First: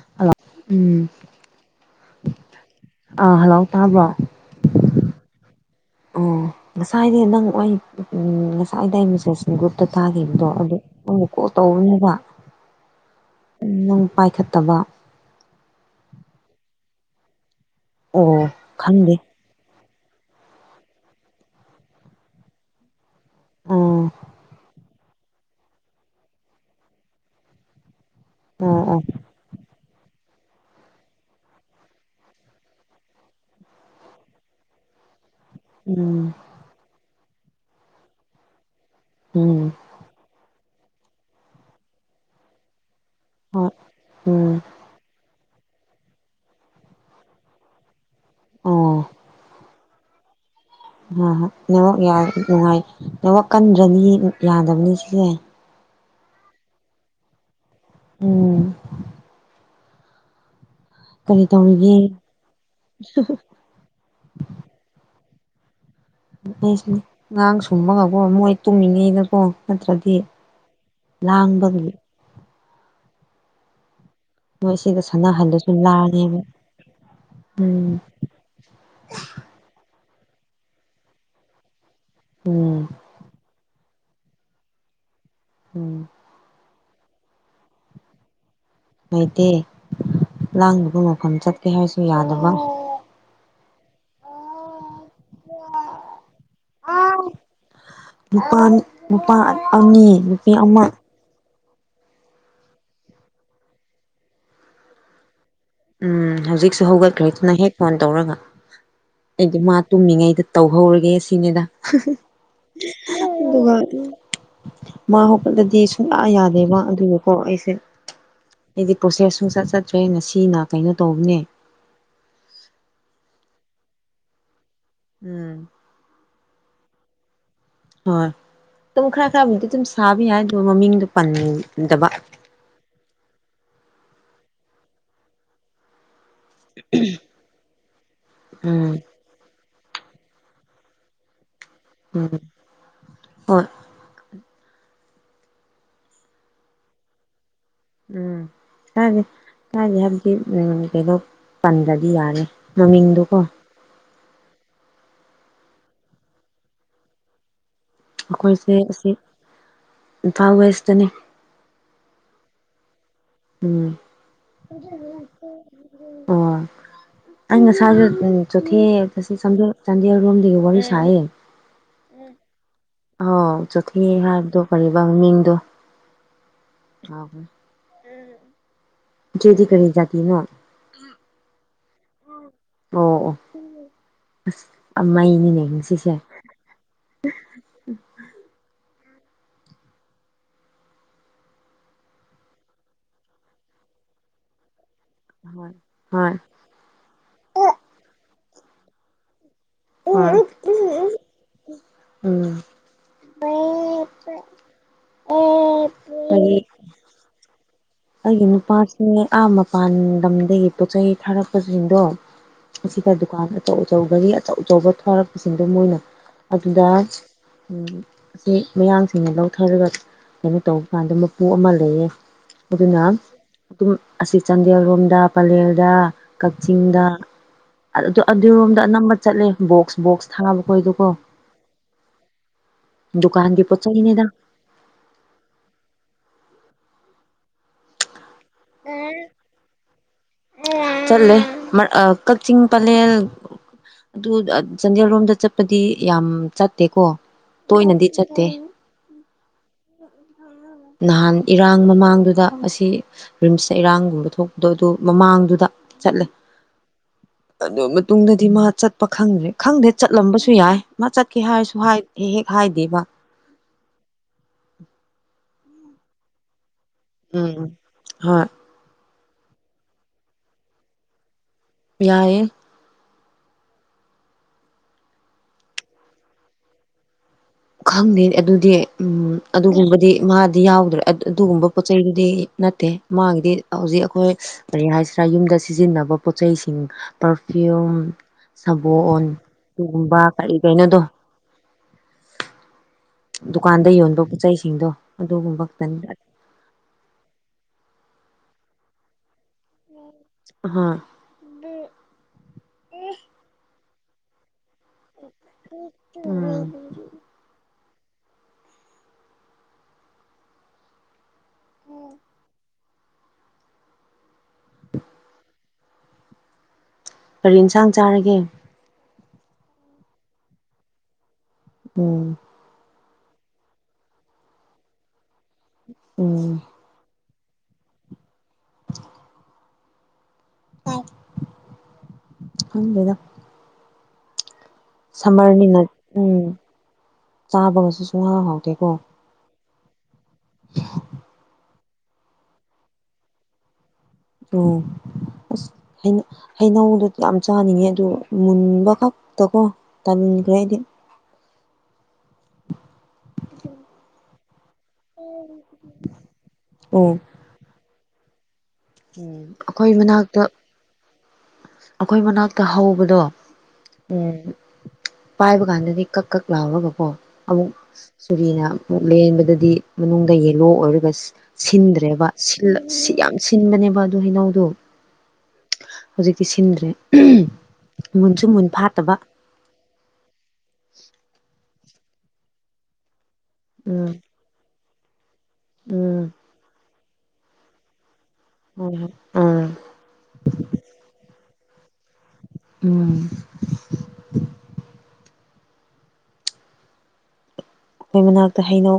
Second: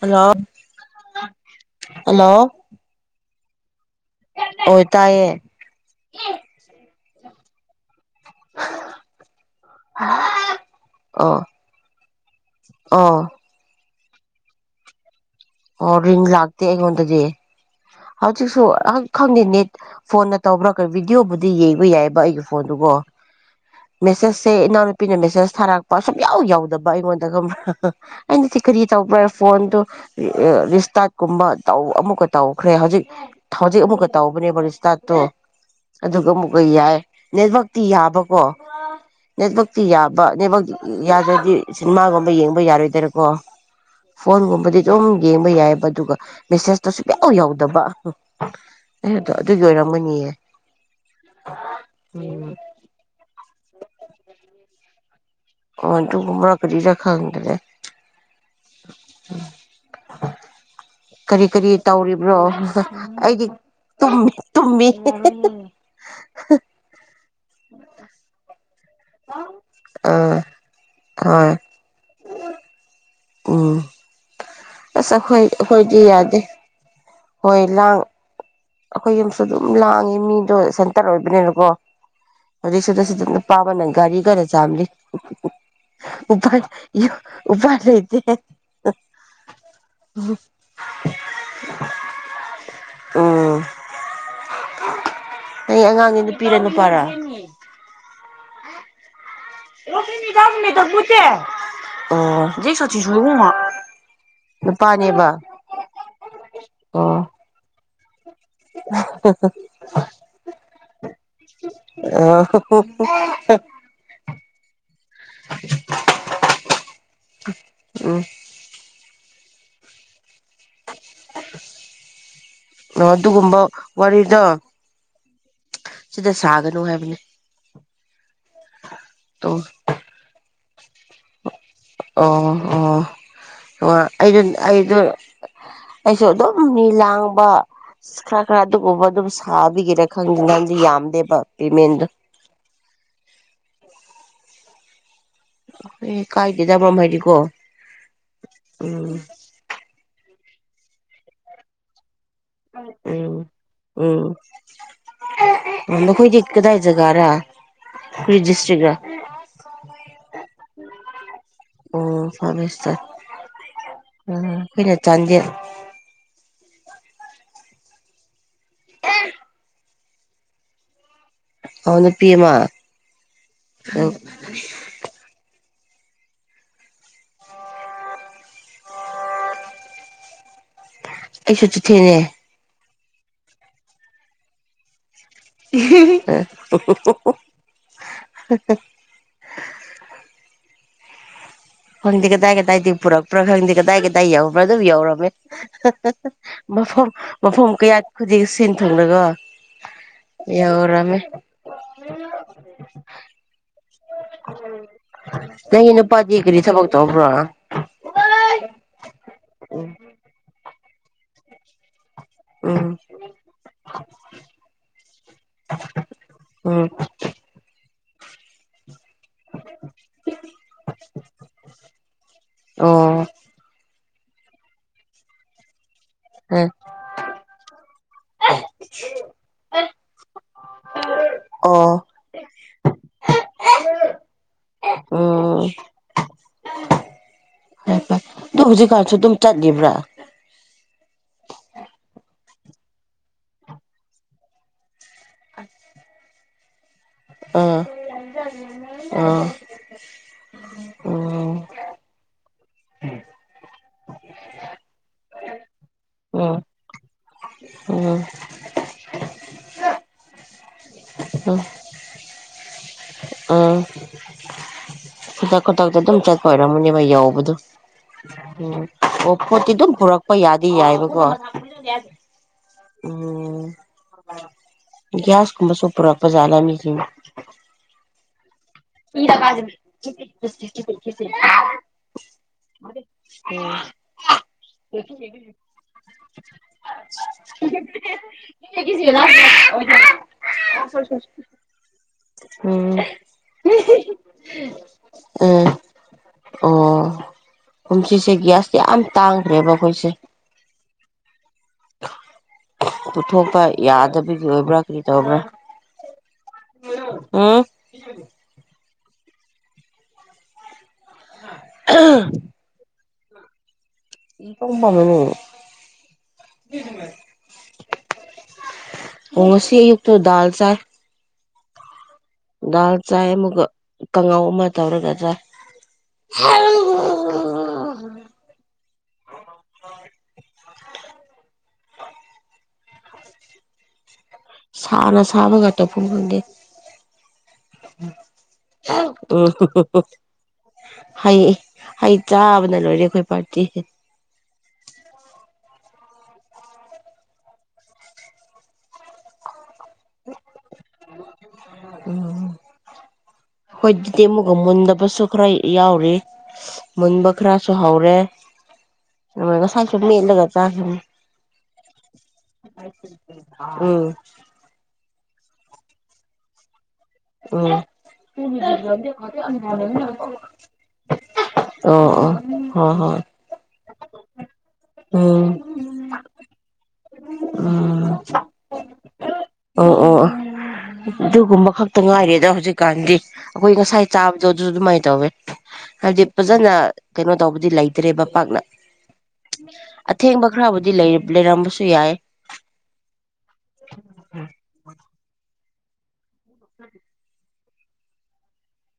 hello hello ꯑꯥ hello ꯇꯥꯕ꯭ꯔꯣ ꯑꯣꯏ ꯇꯥꯏꯌꯦ ꯑꯣ ꯉꯁꯥꯏꯗꯤ ꯅꯪ ꯎꯏ ꯎꯪ ꯉꯁꯥꯏꯗ ꯑꯩ ꯃꯦꯁꯦꯁ ꯒ꯭ꯔꯨꯞꯇ ꯊꯥꯈꯤꯕꯗꯣ ꯑꯗꯨ ꯀꯣꯜ ꯇꯧꯕꯅꯦꯕ ꯑꯥ ꯅꯪ ꯄꯥꯏꯈꯠꯇꯕ ꯑꯣ ꯔꯤꯡ ꯂꯥꯛꯇꯦ ꯑꯩꯉꯣꯟꯗꯗꯤ ꯍꯧꯖꯤꯛꯁꯨ ꯑꯩ ꯈꯪꯗꯦ ꯅꯦꯠ ꯐꯣꯟꯅ ꯇꯧꯕ꯭ꯔꯥ ꯀ ꯚꯤꯗꯤꯑꯣꯕꯨꯗꯤ ꯌꯦꯡꯕ ꯌꯥꯏꯌꯦꯕ ꯑꯩꯒꯤ ꯐꯣꯟꯗꯨ ꯀꯣ ꯑꯣ ꯃꯦꯁꯦꯁꯁꯦ ꯏꯅꯥ ꯄꯤꯅ ꯃꯦꯁꯦꯁ ꯊꯥꯔꯛꯄ ꯁꯨꯡꯌꯥꯎ ꯌꯥꯎꯗꯕ ꯑꯩꯉꯣꯟꯗ ꯈꯪꯕ꯭ꯔ ꯑꯩꯅꯗꯤ ꯑꯣ ꯀꯔꯤ ꯑꯣ ꯇꯧꯕ꯭ꯔ ꯐꯣꯟꯗꯨꯣ ꯔꯤꯁ꯭ꯇꯥꯔꯠꯀꯨꯝꯕ ꯑꯃꯨꯛꯀ ꯇꯧꯈ꯭ꯔꯦ ꯍꯧꯖꯤꯛ ꯍꯧꯖꯤꯛ ꯑꯃꯨꯛꯀ ꯇꯧꯕꯅꯦꯕ ꯔꯤꯁ꯭ꯇꯥꯔꯠꯇꯣ ꯎꯝ ꯑꯗꯨꯒ ꯑꯃꯨꯛꯀ ꯌꯥꯏ ꯅꯦꯠꯋꯥꯛꯇꯤ ꯌꯥꯕꯀꯣ ꯎꯝ ꯅꯦꯠꯋꯛꯇꯤ ꯌꯥꯕ ꯅꯦꯠꯋꯥꯛ ꯌꯥꯗ꯭ꯔꯗꯤ ꯁꯤꯟꯃꯥꯒꯨꯝꯕ ꯌꯦꯡꯕ ꯌꯥꯔꯣꯏꯗꯔ ꯀꯣ ꯍꯣꯏ ꯎꯝ ꯐꯣꯟꯒꯨꯝꯕꯗꯤ ꯑꯗꯨꯝ ꯌꯦꯡꯕ ꯌꯥꯏꯌꯦꯕ ꯑꯗꯨꯒ ꯃꯦꯁꯦꯁꯇꯣ ꯁꯨꯡꯌꯥꯎ ꯌꯧꯗꯕ ꯑꯣ ꯑꯗꯨꯒꯤ ꯑꯣꯏꯔꯝ ꯃꯤꯌꯦ ꯅꯦꯠꯋꯣꯛ ꯌꯥꯏ ꯅꯨꯡꯉꯥꯏ ꯅꯦꯠꯋꯥꯛ ꯀꯟꯗ꯭ꯔꯅꯤ ꯌꯥꯗꯕꯅꯤ ꯁꯤꯗꯤ ꯋꯥꯟ ꯑꯗꯨꯒꯨꯝꯕꯔꯥ ꯀꯔꯤꯔꯥ ꯈꯪꯗ꯭ꯔꯦ ꯎꯝ ꯀꯔꯤ ꯀꯔꯤ ꯇꯧꯔꯤꯕ꯭ꯔꯣ ꯑꯩꯗꯤ ꯇꯨꯡꯃꯤ ꯇꯨꯡꯃꯤ [inaudible] ꯑꯩꯁꯨ ꯉꯥꯡ ꯁꯨꯝꯃꯒꯀꯣ ꯃꯣꯏ ꯇꯨꯝꯃꯤꯉꯩ ꯀꯣ ꯅꯠꯇ꯭ꯔꯗꯤ ꯑꯥ ꯍꯣꯏ ꯂꯥꯡꯕꯒꯤ ꯎꯝ ꯃꯣꯏ ꯁꯤꯒ ꯑꯁ ꯑꯈꯣꯏ ꯁꯥꯟꯅꯍꯜꯂꯁꯨ ꯑꯈꯣꯏꯗꯤ ꯂꯥꯡꯉꯦꯕ ꯌꯥꯗꯦ ꯍꯣꯏ ꯎꯝ ꯂꯥꯡ ꯑꯩꯈꯣꯏ ꯌꯨꯝꯁꯨ ꯑꯗꯨꯝ ꯂꯥꯡꯉꯤ ꯃꯤꯗꯣ ꯁꯦꯟꯇꯔ ꯑꯣꯏꯕꯅꯦꯅꯀꯣ ꯎꯝ ꯍꯧꯖꯤꯛꯁꯨꯗ ꯁꯤꯗꯅ ꯅꯨꯄꯥ ꯑꯃ ꯒꯥꯔꯤ ꯀꯟꯅ ꯆꯥꯝꯂꯤ ꯎꯝ ꯎꯄꯥꯏ ꯂꯩꯇꯦ ꯂꯩꯇꯦ ꯂꯥꯡꯕꯒ ꯃꯐꯝ ꯆꯠꯀꯦ ꯍꯥꯏꯔꯁꯨ ꯌꯥꯗꯕ ꯑꯩ ꯑꯉꯥꯡꯒꯤ ꯅꯨꯄꯤꯔ ꯅꯨꯄꯥꯔꯥ ꯅꯨꯄꯥ ꯅꯨꯄꯥ ꯑꯅꯤ ꯅꯨꯄꯤ ꯑꯃ ꯅꯨꯄꯥ ꯅꯦꯕ ꯎꯝ ꯍꯧꯖꯤꯛꯁꯨ ꯍꯧꯒꯠꯈ꯭ꯔꯦ ꯑꯗꯨꯅ ꯍꯦꯛ ꯐꯣꯟ ꯇꯧꯔꯒ ꯑꯩꯗꯤ ꯃꯥ ꯇꯨꯝꯃꯤꯉꯩꯗ ꯇꯧꯍꯧꯔꯒꯦ ꯁꯤꯅꯤꯗ ꯑꯣ ꯑꯗꯨꯒ ꯃꯥ ꯍꯧꯒꯠꯂꯗꯤ ꯁꯨꯡꯌꯥ ꯌꯥꯗꯦꯕ ꯑꯗꯨꯗꯀꯣ ꯑꯩꯁꯦ ꯎꯝ ꯑꯩꯗꯤ ꯄ꯭ꯔꯣꯁꯦꯁ ꯁꯨꯡꯆꯠ ꯆꯠꯇ꯭ꯔꯦ ꯉ ꯁꯤꯅ ꯀꯩꯅꯣ ꯇꯧꯕꯅꯦ ꯑꯣ ꯑꯗꯨꯒꯨꯝꯕ ꯋꯥꯔꯤꯗꯣ ꯎꯝ ꯁꯥꯒꯅꯣ ꯍꯥꯏꯕꯅꯦ ꯍꯣꯏ ꯑꯗꯨꯝ ꯈꯔ ꯑꯣ ꯈꯔꯕꯨꯗꯤ ꯑꯗꯨꯝ ꯁꯥꯕ ꯌꯥꯏ ꯑꯗꯨꯒ ꯃꯃꯤꯡꯗꯣ ꯄꯟꯅꯤꯡ ꯑꯣ ꯑꯣ ꯑꯩꯗꯣ ꯑꯩꯗꯣ ꯑꯩꯁꯨ ꯑꯗꯨꯝ ꯃꯤ ꯂꯥꯡꯕ ꯈꯔ ꯈꯔ ꯎꯝ ꯑꯗꯨꯒꯨꯝꯕ ꯑꯗꯨꯝ ꯁꯥꯕ ꯃꯤꯒꯤꯗ ꯈꯪꯅꯤꯡ ꯉꯥꯏꯗꯤ ꯌꯥꯝꯗꯦꯕ ꯄꯦꯃꯦꯟꯗꯣ ꯎꯝ ꯍꯣꯏ [unintelligible] [unintelligible] ꯎꯝ ꯌꯥꯔꯦ ꯎꯝ ꯃꯃꯤꯡꯗꯨꯀꯣ ꯎꯝ ꯅꯈꯣꯏꯗꯤ ꯀꯗꯥꯏ ꯖꯒꯥꯔꯥ ꯀꯔꯤ ꯑꯩꯈꯣꯏꯁꯦ ꯗꯤꯁꯇ꯭ꯔꯤꯛꯔꯥ ꯑꯁꯤ ꯏꯝꯐꯥꯜ ꯋꯦꯁꯇꯅꯤ ꯑꯣ ꯐꯥꯕꯤꯁꯇ ꯎꯝ ꯎꯝ ꯑꯩꯈꯣꯏꯅ ꯆꯥꯟꯗꯦꯜ ꯑꯣ ꯑꯩ ꯉꯁꯥꯏ ꯆꯣꯊꯦ ꯆꯥꯟ ꯆꯥꯟꯗꯦꯜꯔꯣꯝꯗꯒꯤꯒ ꯋꯥꯔꯤ ꯁꯥꯏꯌꯦ ꯑꯣ ꯅꯨꯄꯤ ꯑꯃ ꯑꯣ ꯆꯣꯊꯦ ꯍꯥꯏꯕꯗꯨ ꯀꯔꯤꯕ ꯃꯃꯤꯡꯗꯨ [unintelligible] ꯏꯆꯦꯗꯤ ꯀꯔꯤ ꯖꯥꯇꯤꯅꯣ ꯑꯩꯁꯨ ꯆꯤꯊꯤ ꯅꯦ ꯑꯣ ꯑꯣ ꯑꯁ [unintelligible] [unintelligible] ꯈꯪꯗꯦ ꯀꯗꯥꯏ ꯀꯗꯥꯏꯗꯒꯤ ꯄꯨꯔꯛꯄ꯭ꯔꯥ ꯈꯪꯗꯦ ꯀꯗꯥꯏ ꯀꯗꯥꯏ ꯌꯎꯧꯕ꯭ꯔꯥ ꯑꯗꯨꯝ ꯌꯧꯔꯕ ꯍꯣꯏ ꯍꯣꯏ ꯃꯐꯝ ꯃꯐꯝ ꯀꯌꯥꯠ ꯈꯨꯗꯤꯡ ꯁꯤꯟ ꯊꯨꯡꯂꯒ ꯍꯣꯏ ꯌꯥꯎꯔꯝꯃꯦ ꯎꯝ ꯅꯪꯒꯤ ꯅꯨꯄꯗꯤ ꯀꯔꯤ ꯑꯩꯒꯤ ꯅꯨꯄꯥꯁꯤ ꯑꯥ ꯃꯄꯥꯟ ꯂꯝꯗꯒꯤ ꯄꯣꯠꯆꯩ ꯊꯥꯔꯛꯄꯁꯤꯡꯗꯣ ꯎꯝ ꯑꯁꯤꯗ ꯗꯨꯀꯥꯟ ꯑꯆꯧ ꯑꯆꯧꯕꯒꯤ ꯑꯆꯧ ꯊꯥꯔꯛꯄꯁꯤꯡꯗꯣ ꯃꯣꯏꯅ ꯎꯝ ꯑꯗꯨꯗ ꯃꯌꯥꯡ ꯃꯤꯅ ꯂꯧꯊꯔꯒ ꯀꯩꯅꯣ ꯇꯧꯕ ꯀꯥꯟꯗ ꯃꯄꯨ ꯑꯃ ꯂꯩꯌꯦ ꯑꯗꯨꯅ ꯎꯝ ꯑꯣ ꯑꯗꯨꯝ ꯑꯁꯤ ꯆꯥꯟꯗꯦꯜꯔꯣꯝꯗ ꯄꯂꯦꯜꯗ ꯑ ꯀꯛꯆꯤꯡꯗ ꯑꯗꯨꯔꯣꯝꯗ ꯑꯅꯝꯕ ꯅꯦ ꯕꯣꯛꯁ ꯕꯣꯛꯁ ꯊꯥꯕ ꯈꯣꯏꯗꯣꯀꯣ ꯑꯣ ꯗꯨꯀꯥꯟꯒꯤ ꯄꯣꯆꯩ ꯅꯦꯗ ꯎꯝ ꯐꯦ ꯐꯔꯦ ꯑꯗꯨ ꯍꯧꯖꯤꯛꯀꯥꯟꯁꯨ ꯑꯗꯨꯝ ꯆꯠꯂꯤꯕ꯭ꯔꯥ ꯆꯠꯂꯦ ꯀꯛꯆꯤꯡ ꯄꯂꯦꯜ ꯑꯗꯨ ꯆꯥꯟꯗꯦꯜꯔꯣꯝꯗ ꯆꯠꯄꯗꯤ ꯌꯥꯝ ꯆꯠꯇꯦꯀꯣ ꯑꯥ ꯇꯣꯏꯅꯗꯤ ꯆꯠꯇꯦ ꯑꯥ ꯅꯍꯥꯟ ꯎꯝ ꯏꯔꯥꯡ ꯃꯃꯥꯡꯗꯨꯗ ꯑꯁꯤ ꯔꯤꯝꯁꯇ ꯏꯔꯥꯡ ꯊꯣꯛꯄꯗꯣ ꯑꯗꯨ ꯃꯃꯥꯡꯗꯨꯗ ꯆꯠꯂꯦ ꯎꯝ ꯑꯗꯨ ꯎꯝ ꯃꯇꯨꯡꯗꯗꯤ ꯃꯥ ꯆꯠꯄ ꯈꯪꯗ꯭ꯔꯦ ꯈꯪꯗ꯭ꯔꯦ ꯆꯠꯂꯝꯕꯁꯨ ꯌꯥꯏ ꯃꯥ ꯆꯠꯀꯦ ꯎꯝ ꯍꯥꯏꯔꯁꯨ ꯍꯦꯛ ꯍꯥꯏꯗꯦꯕ [unintelligible] ꯈꯨꯗꯛ ꯈꯨꯗꯛꯇ ꯑꯗꯨꯝ ꯆꯠꯄ ꯑꯣꯏꯔꯝꯃꯅꯦꯕ ꯌꯧꯕꯗꯣ ꯎꯝ ꯍꯣꯏ ꯎꯝ ꯑꯣ ꯄꯣꯠꯇꯤ ꯑꯗꯨꯝ ꯄꯨꯔꯛꯄ ꯌꯥꯗꯤ ꯌꯥꯏꯕꯀꯣ ꯌꯥꯏꯌꯦ ꯎꯝ ꯒꯤꯌ꯭ꯥꯁ ꯀꯨꯝꯕꯁꯨ ꯄꯨꯔꯛꯄꯖꯥꯠꯂ ꯃꯤꯒꯤ ꯈꯪꯗꯦ ꯑꯗꯨ ꯗꯤ ꯎꯝ ꯑꯗꯨꯒꯨꯝꯕꯗꯤ ꯃꯥꯗꯤ ꯌꯥꯎꯗ꯭ꯔꯦ ꯑꯗꯨꯒꯨꯝꯕ ꯄꯣꯠ ꯆꯩꯗꯨꯗꯤ ꯅꯠꯇꯦ ꯃꯒꯤꯗꯤ ꯍꯧꯖꯤꯛ ꯑꯩꯈꯣꯏ ꯀꯔꯤ ꯍꯥꯏꯁꯤꯔꯥ ꯌꯨꯝꯗ ꯁꯤꯖꯤꯟꯅꯕ ꯄꯣꯠ ꯆꯩꯁꯤꯡ ꯄꯔꯐꯤꯌꯨꯝ ꯁꯥꯕꯟ ꯑꯗꯨꯒꯨꯝꯕ ꯀꯔꯤ ꯀꯩꯅꯣꯗꯣ ꯎꯝ ꯗꯨꯀꯥꯟꯗ ꯌꯣꯟꯕ ꯄꯣꯠꯆꯩꯁꯤꯡꯗꯣ ꯑꯗꯨꯒꯨꯝꯕ ꯎꯝ ꯈꯛꯇꯅꯤ ꯒꯤꯌꯥ꯭ꯁ ꯌꯝ ꯇꯥꯡꯒ꯭ꯔꯦꯕ ꯑꯩꯈꯣꯏꯁꯦ ꯑꯍꯥꯥ ꯄꯨꯊꯣꯛꯄ ꯌꯥꯗꯕꯒꯤ ꯑꯣꯏꯕ꯭ꯔꯥ ꯀꯔꯤ ꯇꯧꯕ꯭ꯔꯥ ꯎꯝ [unintelligible] [unintelligible] [unintelligible] ꯀꯔꯤ ꯏꯟꯁꯥꯡ ꯆꯥꯔꯒꯦ ꯑꯣꯉꯥꯁꯤ ꯌꯨꯛꯇꯣ ꯗꯜ ꯆꯥꯏ ꯎꯝ ꯗꯥꯜ ꯆꯥꯏ ꯑꯃꯨꯒ ꯀꯥꯡꯉꯥꯎ ꯑꯃ ꯇꯧꯔꯒ ꯆꯥꯏ ꯎꯝ [unintelligible] ꯈꯪꯗꯦꯗ ꯁꯥꯅ ꯁꯥꯕꯒ ꯁꯝꯃꯔꯅꯤꯅ ꯇꯧꯐꯝ ꯈꯪꯗꯦ ꯎꯝ ꯆꯥꯕꯒꯁꯨ ꯁꯨꯡꯍꯥꯎ ꯍꯥꯎꯇꯦꯀꯣ ꯎꯝ ꯎ ꯍꯩ ꯍꯩ ꯆꯥꯕꯅ ꯂꯣꯏꯔꯦ ꯑꯩꯈꯣꯏ ꯄꯥꯔꯇꯤ ꯑꯣ ꯑꯁ ꯍꯩ ꯍꯩꯅꯧꯗꯨ ꯌꯥꯝ ꯆꯥꯅꯤꯡꯉꯦ ꯑꯗꯨ ꯃꯨꯟꯕ ꯈꯛꯇꯀꯣ ꯇꯥꯟꯒ꯭ꯔꯦꯗꯤ ꯎꯝ ꯈꯣꯏꯖꯤꯗꯤ ꯑꯃꯨꯛ ꯑꯣ ꯃꯨꯟꯗꯕꯁꯨ ꯈꯔ ꯌꯥꯎꯔꯤ ꯎꯝ ꯃꯨꯟꯕ ꯈꯔꯁꯨ ꯍꯧꯔꯦ ꯎꯝ ꯑꯗꯨꯒ ꯉꯁꯥꯏꯁꯨ ꯑꯩꯈꯣꯏ ꯃꯅꯥꯛꯇ ꯃꯦꯠꯂꯒ ꯆꯥꯈꯤꯕꯅꯤ ꯑꯩꯈꯣꯏ ꯃꯅꯥꯛꯇ ꯍꯧꯕꯗꯣ ꯎꯝ ꯄꯥꯏꯕ ꯀꯥꯟꯗꯗꯤ ꯀꯛ ꯀꯛ ꯂꯥꯎꯔꯒ ꯑꯣ ꯑꯣ ꯑꯣ ꯑꯃꯨꯛ ꯁꯨꯔꯤꯅ ꯑꯃꯨꯛ ꯂꯦꯟꯕꯗꯗꯤ ꯃꯅꯨꯡꯗ ꯌꯦꯂꯣ ꯑꯣꯏꯔꯒ ꯁꯤꯟ ꯁꯤꯟꯗ ꯁꯤꯟꯗ꯭ꯔꯦꯕ ꯁꯤꯜꯂ ꯍꯣꯏ ꯁꯤ ꯍꯣꯏ ꯌꯥꯝ ꯁꯤꯟꯕꯅꯦꯕ ꯑꯗꯨ ꯍꯩꯅꯧꯗꯣ ꯎꯝ ꯎꯝ ꯑꯦ ꯃꯨꯟꯁꯨ ꯃꯨꯟꯐꯥꯠꯇꯕ ꯑꯣ ꯑꯣ ꯑꯗꯨꯒꯨꯝꯕ ꯈꯛꯇ ꯉꯥꯏꯔꯦꯗ ꯍꯧꯖꯤꯛꯀꯥꯟꯗꯤ ꯑꯩꯈꯣꯏ ꯉꯁꯥꯏ ꯎꯝ ꯆꯥꯕꯗꯣ ꯑꯗꯨꯁꯨ ꯑꯗꯨꯃꯥꯏꯅ ꯇꯧꯋꯦ ꯍꯥꯏꯕꯗꯤ ꯎꯝ ꯐꯖꯅ ꯀꯩꯅꯣ ꯇꯧꯕꯗꯤ ꯂꯩꯇ꯭ꯔꯦꯕꯥ ꯄꯥꯛꯅ ꯍꯣꯏ ꯍꯣꯏ ꯑꯥ ꯑꯊꯦꯡꯕ ꯈꯔꯕꯨꯗꯤ ꯂꯩ ꯂꯩꯔꯝꯕꯁꯨ ꯌꯥꯏꯑꯦ ꯎꯝ ꯑꯩꯈꯣꯏ ꯃꯅꯥꯛꯇ ꯍꯩꯅꯧ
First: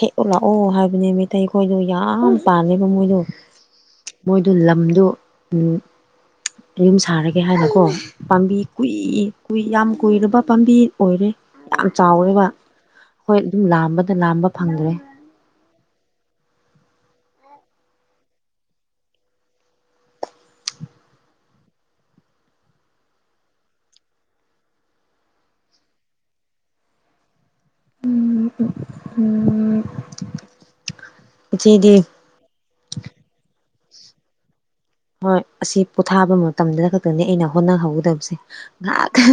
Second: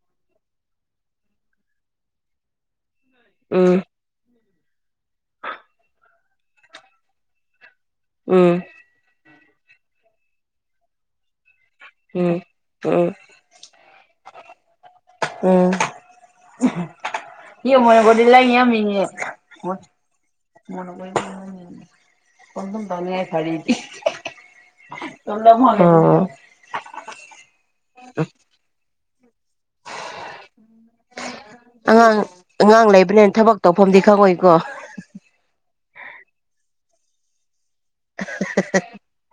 ꯍꯦꯛꯎ ꯂꯥꯛꯑꯣ ꯍꯥꯏꯕꯅꯦ ꯃꯩꯇꯩ ꯈꯣꯏꯗꯣ ꯌꯥꯝ ꯄꯥꯜꯂꯦ ꯃꯃꯣꯏꯗꯣ ꯎꯝ ꯃꯣꯏ ꯑꯗꯨ ꯂꯝꯗꯣ ꯎꯝ ꯌꯨꯝ ꯁꯥꯔꯒꯦ ꯍꯥꯏꯕꯀꯣ ꯄꯥꯝꯕꯤ ꯎꯝ ꯀꯨꯏ ꯨꯀꯨꯏ ꯌꯥꯝ ꯀꯨꯏꯔꯕ ꯄꯥꯝꯕꯤ ꯑꯣꯏꯔꯦ ꯌꯥꯝ ꯎꯝ ꯆꯥꯎꯔꯦꯕ ꯎꯝ ꯍꯣꯏ ꯑꯗꯨꯝ ꯂꯥꯝꯕꯗ ꯂꯥꯝꯕ ꯐꯪꯗ꯭ꯔꯦ [unintelligible] [unintelligible] ꯑꯣ ꯎꯝ ꯎꯝ ꯏꯆꯦꯗꯤ ꯑꯉꯥꯡ ꯑꯉꯥꯡ ꯂꯩꯕꯅꯦꯅ ꯊꯕꯛ ꯇꯧꯐꯝꯗꯤ ꯈꯪꯉꯣꯏꯀꯣ ꯍꯣꯏ ꯑꯁꯤ ꯄꯣꯊꯥꯕ ꯃꯇꯝꯗ ꯈꯛꯇꯦꯅꯦ ꯑꯩꯅ ꯍꯣꯠꯅꯍꯧꯒꯗꯕꯁꯦ ꯉꯥꯏꯍꯥꯛ ꯑꯍ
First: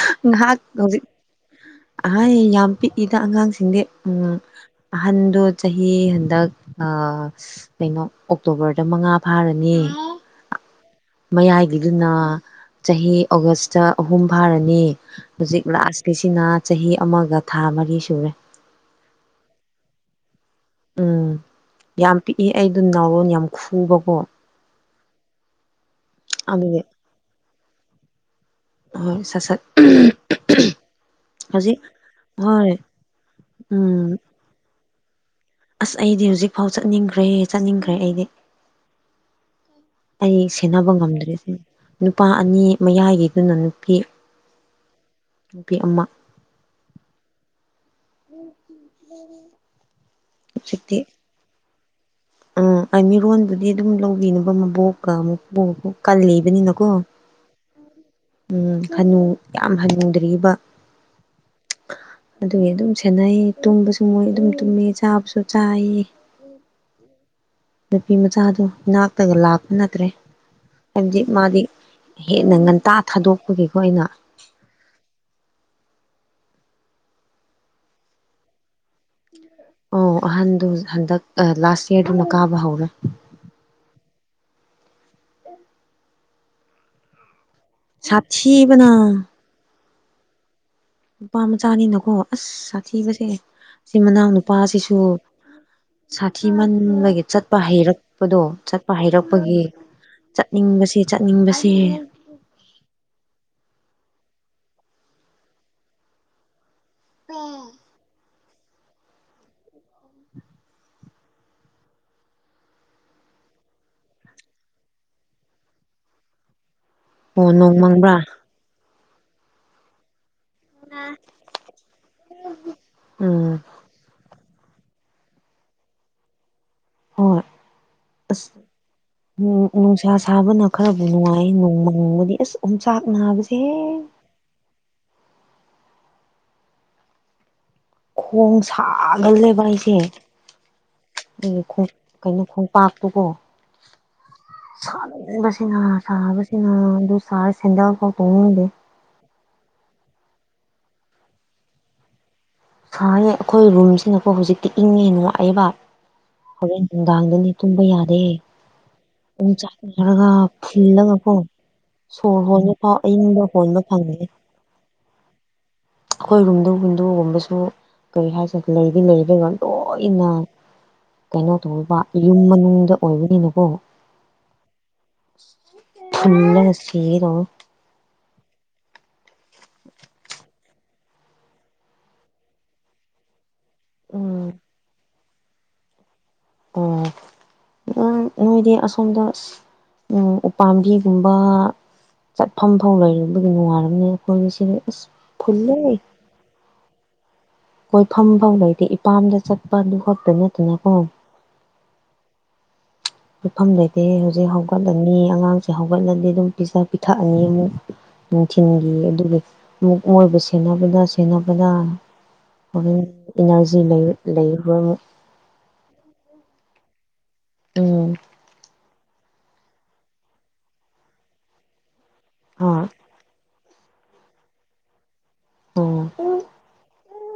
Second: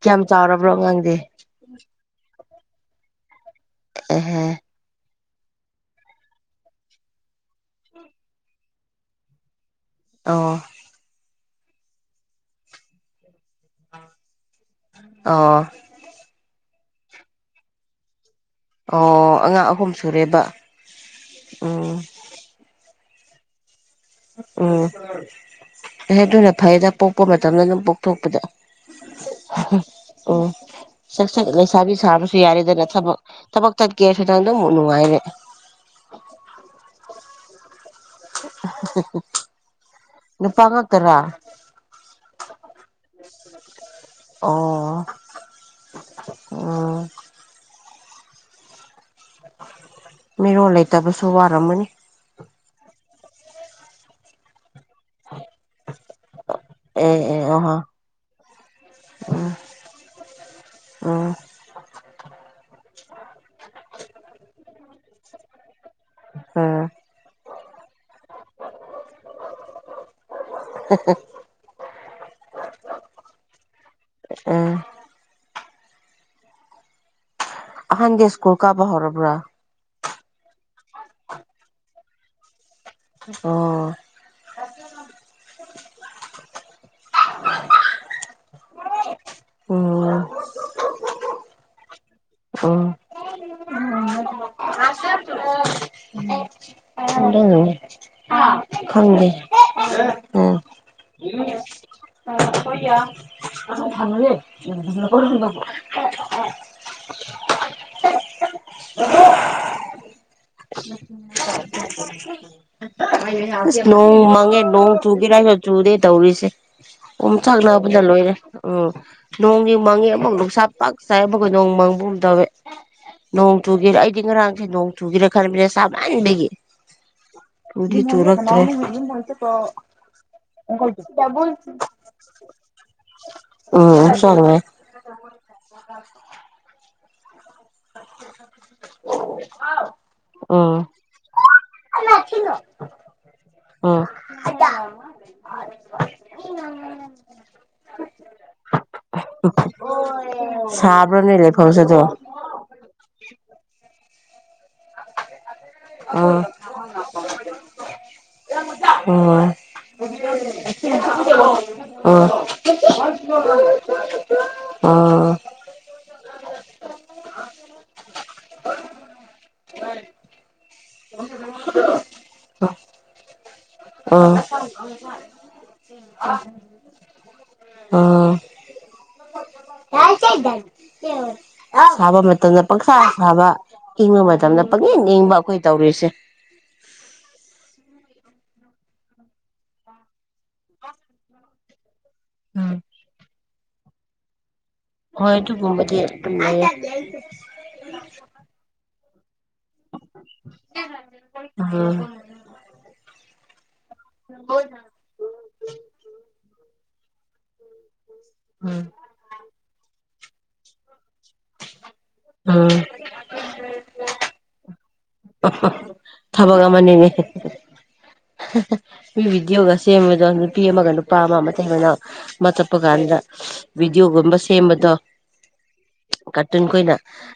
ꯀꯌꯥꯝ ꯍ ꯍꯉꯥꯏꯍꯥꯛ ꯆꯥꯎꯔꯕ꯭ꯔꯣ ꯍꯧꯖꯤꯛ ꯑꯉꯥꯡꯗꯤ ꯑꯍꯩ ꯌꯥꯝ ꯄꯤꯛꯏꯗ ꯑꯉꯥꯡꯁꯤꯡꯗꯤ ꯎꯝ ꯑꯦꯍꯦ ꯑ ꯑꯍꯟꯗꯣ ꯆꯍꯤ ꯍꯟꯗꯛ ꯑ ꯀꯩꯅꯣ ꯑꯣꯛꯇꯣꯕꯔꯗ ꯃꯉꯥ ꯐꯥꯔꯅꯤ ꯑꯣ ꯃꯌꯥꯏꯒꯤꯗꯨꯅ ꯆꯍꯤ ꯑꯣꯒꯁꯇ ꯑꯍꯨꯝ ꯐꯥꯔꯅꯤ ꯑꯣ ꯍꯧꯖꯤꯛ ꯂꯥꯁꯀꯤꯁꯤꯅ ꯆꯍꯤ ꯑꯃꯒ ꯊꯥ ꯃꯔꯤ ꯁꯨꯔꯦ ꯑꯣ ꯑꯉꯥꯡ ꯑꯍꯨꯝ ꯁꯨꯔꯦꯕ ꯎꯝ ꯎꯝ ꯌꯥꯝ ꯄꯤꯛꯏ ꯑꯩꯗꯣ ꯅꯥꯎꯔꯣꯟ ꯌꯥꯝ ꯈꯨꯕ ꯎꯝ ꯑꯦꯑꯗꯨꯅ ꯑꯗꯨꯒꯤ ꯐꯩꯗ ꯄꯣꯛꯄ ꯃꯇꯝꯗ ꯑꯗꯨꯝ ꯄꯣꯛꯊꯣꯛꯄꯗ ꯍꯣꯏ ꯁꯠ ꯁꯠ ꯎꯝ ꯁꯠ ꯁꯠ ꯍꯧꯖꯤꯛ ꯂꯩꯁꯥꯕꯤ ꯁꯥꯕꯁꯨ ꯍꯣꯏ ꯌꯥꯔꯦꯗꯅ ꯊꯕꯛ ꯊꯕꯛ ꯎꯝ ꯇꯠꯀꯦꯁꯨ ꯅꯪ ꯑꯗꯨꯝ ꯅꯨꯡꯉꯥꯏꯔꯦ ꯑꯁ ꯑꯩꯗꯤ ꯍꯧꯖꯤꯛ ꯐꯥꯎ ꯆꯠꯅꯤꯡꯒ꯭ꯔꯦ ꯆꯠꯅꯤꯡꯒ꯭ꯔꯦ [unintelligible] ꯑꯩ ꯅꯨꯄꯥ ꯁꯦꯟꯅꯕ ꯉꯥꯛꯇꯔꯥ ꯉꯝꯗ꯭ꯔꯦꯁꯦ ꯅꯨꯄꯥ ꯑꯅꯤ ꯃꯌꯥꯏꯒꯤꯗꯨꯅ ꯅꯨꯄꯤ ꯑꯣ ꯅꯨꯄꯤ ꯑꯃ ꯎꯝ [unintelligible] ꯃꯤꯔꯣꯜ ꯍꯧꯖꯤꯛꯇꯤ ꯂꯩꯇꯕꯁꯨ ꯋꯥꯔꯝꯃꯅꯤ ꯎꯝ ꯑꯩ ꯃꯤꯔꯣꯟꯕꯨꯗꯤ ꯑꯗꯨꯝ ꯂꯧꯕꯤꯅꯕ ꯃꯕꯣꯛ ꯀ ꯃꯄꯨ ꯃꯄꯨ ꯀꯜꯂꯤꯕꯅꯤꯅꯀꯣ ꯑꯦ ꯑꯦ ꯑꯍ ꯎꯝ ꯍꯟꯅꯨ ꯎꯝ ꯌꯥꯝ ꯍꯟꯅꯨꯗ꯭ꯔꯤꯕ ꯎꯝ ꯑꯗꯨꯒꯤ ꯑꯗꯨꯝ ꯁꯤ ꯁꯦꯟꯅꯩ ꯇꯨꯝꯕꯁꯨ ꯃꯣꯏ ꯑꯗꯨꯝ ꯇꯨꯝꯃꯦ ꯆꯥꯕꯁꯨ ꯆꯥꯏꯑꯦꯌꯦ ꯎꯝ ꯅꯨꯄꯤ ꯃꯆꯥꯗꯨ ꯏꯅꯥꯛꯇꯒ ꯂꯥꯛꯄ ꯅꯠꯇ꯭ꯔꯦ ꯍꯥꯏꯕꯗꯤ ꯃꯥꯗꯤ ꯍꯦꯟꯅ ꯉꯟꯇꯥ ꯊꯥꯗꯣꯛꯄꯒꯤꯀꯣ ꯑꯩꯅ [inaudible] ꯎꯝ ꯑꯍꯥꯟ ꯗꯦ ꯏꯁꯀꯨꯜ ꯀꯥꯕ ꯍꯧꯔꯕ꯭ꯔ ꯑꯣ ꯑꯍꯟꯗꯨ ꯍꯟꯗꯛ ꯂꯥꯁ ꯌꯥꯔꯗꯨꯅ ꯀꯥꯕ ꯍꯧꯔꯦ ꯑꯣ ꯁꯥꯊꯤꯕꯅꯥ ꯎꯝ ꯑꯣ ꯑꯁ ꯎꯝ ꯁꯥꯊꯤꯕꯁꯦ ꯁꯤ ꯃꯅꯥꯎ ꯅꯨꯄꯥꯁꯤꯁꯨ [unintelligible] ꯁꯥꯊꯤ ꯃꯟꯕꯒꯤ ꯆꯠꯄ ꯑꯗꯨꯅꯅꯦ ꯍꯩꯔꯛꯄꯗꯣ ꯆꯠꯄ ꯈꯪꯗꯦ ꯍꯩꯔꯛꯄꯒꯤ ꯎꯝ ꯆꯠꯅꯤꯡꯕꯁꯤ ꯆꯠꯅꯤꯡꯕꯁꯤ [unintelligible] ꯕꯦ [inaudible] ꯅꯣꯡ ꯃꯪꯉꯦ ꯅꯣꯡ ꯆꯨꯒꯦꯔꯁꯨ ꯆꯨꯗꯦ ꯇꯧꯔꯤꯁꯦ ꯑꯣꯝ ꯑꯣ ꯆꯥꯛ ꯅꯣꯡ ꯅꯥꯕꯗ ꯃꯪꯕ꯭ꯔꯥ ꯂꯣꯏꯔꯦ ꯎꯝ ꯅꯣꯡꯒꯤ ꯃꯥꯡꯉꯦ ꯑꯃꯐ ꯁ ꯄꯥꯛ ꯆꯥꯏꯕꯒꯣ ꯅꯣꯡ ꯃꯥꯡꯕꯒꯨꯝ ꯇꯧꯋꯦ ꯅꯣꯡ ꯎꯝ ꯆꯨꯒꯦꯔ ꯑꯩꯗꯤ ꯉꯔꯥꯡ ꯅꯣꯡ ꯆꯨꯒꯦꯔ ꯈꯟꯕꯅꯤ ꯁꯥꯃꯟꯕꯒꯤ ꯍꯣꯏ ꯆꯨꯗꯤ ꯑꯁ ꯆꯨꯔꯛꯇ꯭ꯔꯦ ꯎꯝ ꯅꯨꯡꯁꯥ ꯁꯥꯕꯅ ꯈꯔꯕꯨ ꯅꯨꯡꯉꯥꯏ ꯅꯣꯡꯃꯪꯕꯗꯤ ꯑꯁ ꯑꯣꯝꯆꯥꯛ ꯅꯥꯕꯁꯦ ꯎꯝ ꯆꯪꯉꯦ [unintelligible] ꯈꯣꯡ ꯁꯥꯒꯜ ꯂꯦꯕ ꯑꯩꯁꯦ ꯎꯝ ꯑꯩꯒꯤ ꯀꯩꯅꯣ ꯈꯣꯡꯄꯥꯛꯇꯨꯀꯣ ꯎꯝ ꯁꯃꯟꯕꯁꯤꯅꯥ ꯁꯕꯁꯤꯅꯥ ꯑꯗꯨ ꯁꯔ ꯁꯦꯟꯗꯜ ꯐꯥꯎ ꯇꯣꯡꯅꯤꯗꯦ ꯁꯥꯕ꯭ꯔꯅꯦ ꯂꯩꯐꯧꯁꯗꯣ ꯁꯥꯌꯦ ꯑꯩꯈꯣꯏ ꯔꯨꯝꯁꯤꯅꯀꯣ ꯍꯧꯖꯤꯛ ꯇꯤ ꯏꯪꯉꯦ ꯅꯨꯡꯉꯥꯏꯑꯦꯕ ꯎꯝ ꯍꯣꯔꯦꯟ ꯅꯨꯡꯗꯥꯡꯗꯅꯤ ꯇꯨꯝꯕ ꯌꯥꯗꯦ ꯎꯝ ꯆꯥꯛꯅꯔꯒꯥ ꯐꯨꯜꯂꯒꯀꯣ ꯑꯣ ꯁꯣꯔ ꯍꯣꯟꯕ ꯐꯥꯎ ꯑꯏꯪꯕ ꯍꯣꯟꯕ ꯐꯪꯗꯦ ꯑꯣ [unintelligible] ꯀꯔꯤ ꯍꯥꯏꯁꯤꯔ ꯂꯩꯗꯤ ꯂꯩꯔꯒ ꯂꯣꯏꯅ ꯀꯩꯅꯣ ꯇꯧꯕ ꯌꯨꯝ ꯃꯅꯨꯡꯗ ꯑꯣꯏꯕꯅꯤꯅꯀꯣ ꯑꯥ ꯐꯨꯜꯂꯒꯥ ꯁꯤꯒꯦ ꯇꯧꯋꯦ ꯎꯝ ꯁꯥꯕ ꯃꯇꯝꯗ ꯄꯪꯁꯥ ꯁꯥꯕ ꯏꯪꯕ ꯎꯝ ꯃꯇꯝꯗ ꯄꯪꯏꯡ ꯏꯪꯕ ꯑꯩꯈꯣꯏ ꯇꯧꯔꯤꯁꯦ ꯎꯝ ꯎꯝ ꯅꯣꯏꯗꯤ ꯑꯁꯣꯝꯗ ꯑꯁ ꯎꯄꯥꯝꯕꯤꯒꯨꯝꯕ ꯆꯠ ꯐꯥꯝ ꯎꯝ ꯐꯧ ꯂꯩꯕꯒꯤ ꯅꯨꯡꯉꯥꯔꯃꯤꯅ ꯑꯩꯈꯣꯏ ꯁꯔꯦ ꯍꯣꯏ ꯑꯗꯨꯒꯨꯝꯕꯗꯤ ꯑꯗꯨꯝ ꯂꯩꯌꯦ ꯄꯥꯝꯗ ꯆꯠꯄꯗꯨ ꯈꯛꯇ ꯅꯠꯇꯦꯅꯦꯀꯣ ꯎꯝ ꯄꯤꯐꯝ ꯂꯩꯇꯦ ꯍꯧꯖꯤꯛ ꯍꯧꯒꯠꯂꯅꯤ ꯑꯉꯥꯡꯁꯦ ꯍꯧꯒꯠꯂꯗꯤ ꯑꯗꯨꯝ ꯄꯤꯖꯥ ꯄꯤꯊꯛꯑꯅꯤ ꯑꯃꯨꯛ ꯎꯝ ꯅꯨꯡꯊꯤꯟꯒꯤ ꯑꯗꯨꯒ ꯃꯨꯛ ꯃꯣꯏꯕꯨ ꯁꯦꯟꯅꯕꯗ ꯁꯦꯟꯅꯕꯗ ꯎꯝ ꯏꯅꯔꯖꯤ ꯂꯩ ꯂꯩꯔꯣꯏꯕ ꯃꯅꯤꯅꯦ ꯎꯝ ꯃꯤ ꯚꯤꯗꯤꯑꯣꯒ ꯁꯦꯝꯕꯗꯣ ꯅꯨꯄꯤ ꯑꯃꯒ ꯅꯨꯄꯥ ꯑꯃꯒ ꯑꯃꯇꯩ ꯃꯅꯥꯎ ꯑꯃ ꯑꯥ ꯆꯠꯄꯀꯥꯟꯗ ꯕꯤꯗꯤꯑꯣꯒꯨꯝꯕ ꯁꯦꯝꯕꯗꯣ ꯎꯝ ꯀꯥꯔꯇꯨꯟꯈꯣꯏꯅ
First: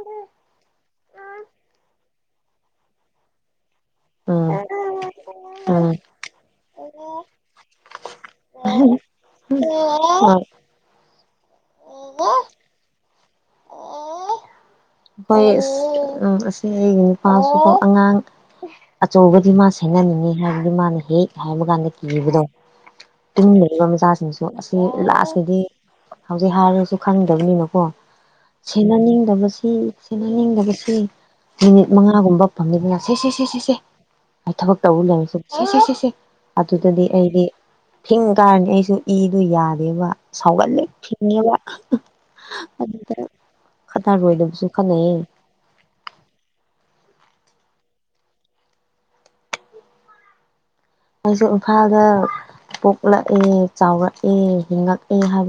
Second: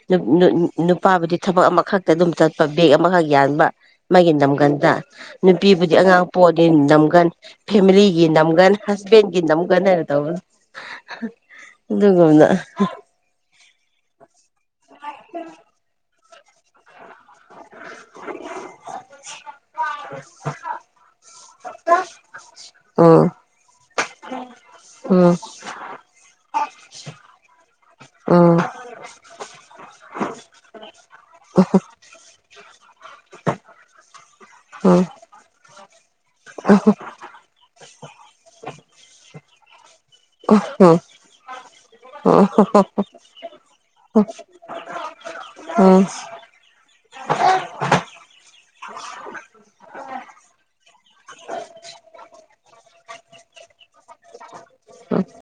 ꯅꯨ ꯅꯨ ꯅꯨꯄꯥꯕꯨꯗꯤ ꯊꯕꯛ ꯑꯃꯈꯛꯇ ꯑꯗꯨꯝ ꯆꯠꯄ ꯕꯦꯛ ꯑꯃꯈꯛ ꯌꯥꯟꯕ ꯃꯥꯒꯤ ꯎꯝ ꯅꯝꯒꯟꯗ ꯅꯨꯄꯤꯕꯨꯗꯤ ꯑꯉꯥꯡ ꯄꯣꯛꯑꯅꯤ ꯅꯝꯒꯟ ꯐꯦꯃꯤꯂꯤ ꯒꯤ ꯅꯝꯒꯟ ꯎꯝ ꯍꯁꯕꯦꯟꯒꯤ ꯅꯝꯒꯅ ꯍꯥꯏꯅ ꯇꯧꯕ ꯑꯗꯨ ꯒꯨꯝꯅ ꯍꯣꯏꯑꯁ ꯎꯝ ꯑꯁꯤ ꯑꯩꯒꯤꯅꯤ ꯄꯥꯎꯁꯨꯗꯨ ꯑꯉꯥꯡ ꯑꯆꯧꯕꯗꯤ ꯃꯥ ꯁꯦꯟꯅꯅꯤꯡꯉꯤ ꯍꯥꯏꯕꯗꯤ ꯃꯥꯅ ꯍꯦꯛ ꯍꯥꯏꯕ ꯀꯥꯟꯗ ꯀꯤꯕꯗꯣ ꯎꯝ ꯇꯨꯃꯤꯟ ꯂꯩꯕ ꯃꯆꯥꯁꯤꯡꯁꯨ ꯑꯁꯤ ꯎꯝ ꯂꯥꯁꯇꯗꯤ ꯍꯧꯖꯤꯛ ꯍꯥꯏꯔꯁꯨ ꯈꯪꯗꯕꯅꯤꯅꯀꯣ ꯎꯝ ꯁꯦꯟꯅꯅꯤꯡꯗꯕꯁꯤ ꯁꯤꯅ ꯅꯤꯡꯗꯕꯁꯤ ꯅꯨꯃꯤꯠ ꯃꯉꯥꯒꯨꯝꯕ ꯐꯪꯉꯤꯗꯅ ꯁꯦ ꯁꯦ ꯁꯦ ꯁꯦ ꯑꯩ ꯊꯕꯛ ꯇꯧꯕ ꯎꯝ ꯂꯩꯔꯁꯨ ꯁꯦ ꯁꯦ ꯁꯦꯁꯦ ꯑꯗꯨꯗꯗꯤ ꯑꯩꯗꯤ ꯐꯤꯡ ꯀꯥꯔꯅꯤ ꯑꯩꯁꯨ ꯏꯗꯨ ꯌꯥꯗꯦꯕ ꯁꯥꯎꯒꯠꯂꯦ ꯎꯝ ꯐꯤꯡꯉꯦꯕ ꯎꯝ ꯑꯗꯨꯗ ꯈꯠꯅꯔꯣꯏꯗꯕꯁꯨ ꯈꯠꯅꯦꯌꯦ ꯎꯝ ꯑꯩꯁꯨ ꯏꯝꯐꯥꯜꯗ ꯄꯣꯛꯂꯛꯑꯦ ꯆꯥꯎꯔꯛꯑꯦ ꯍꯤꯡꯑꯛꯑꯦ ꯍꯥꯏꯕ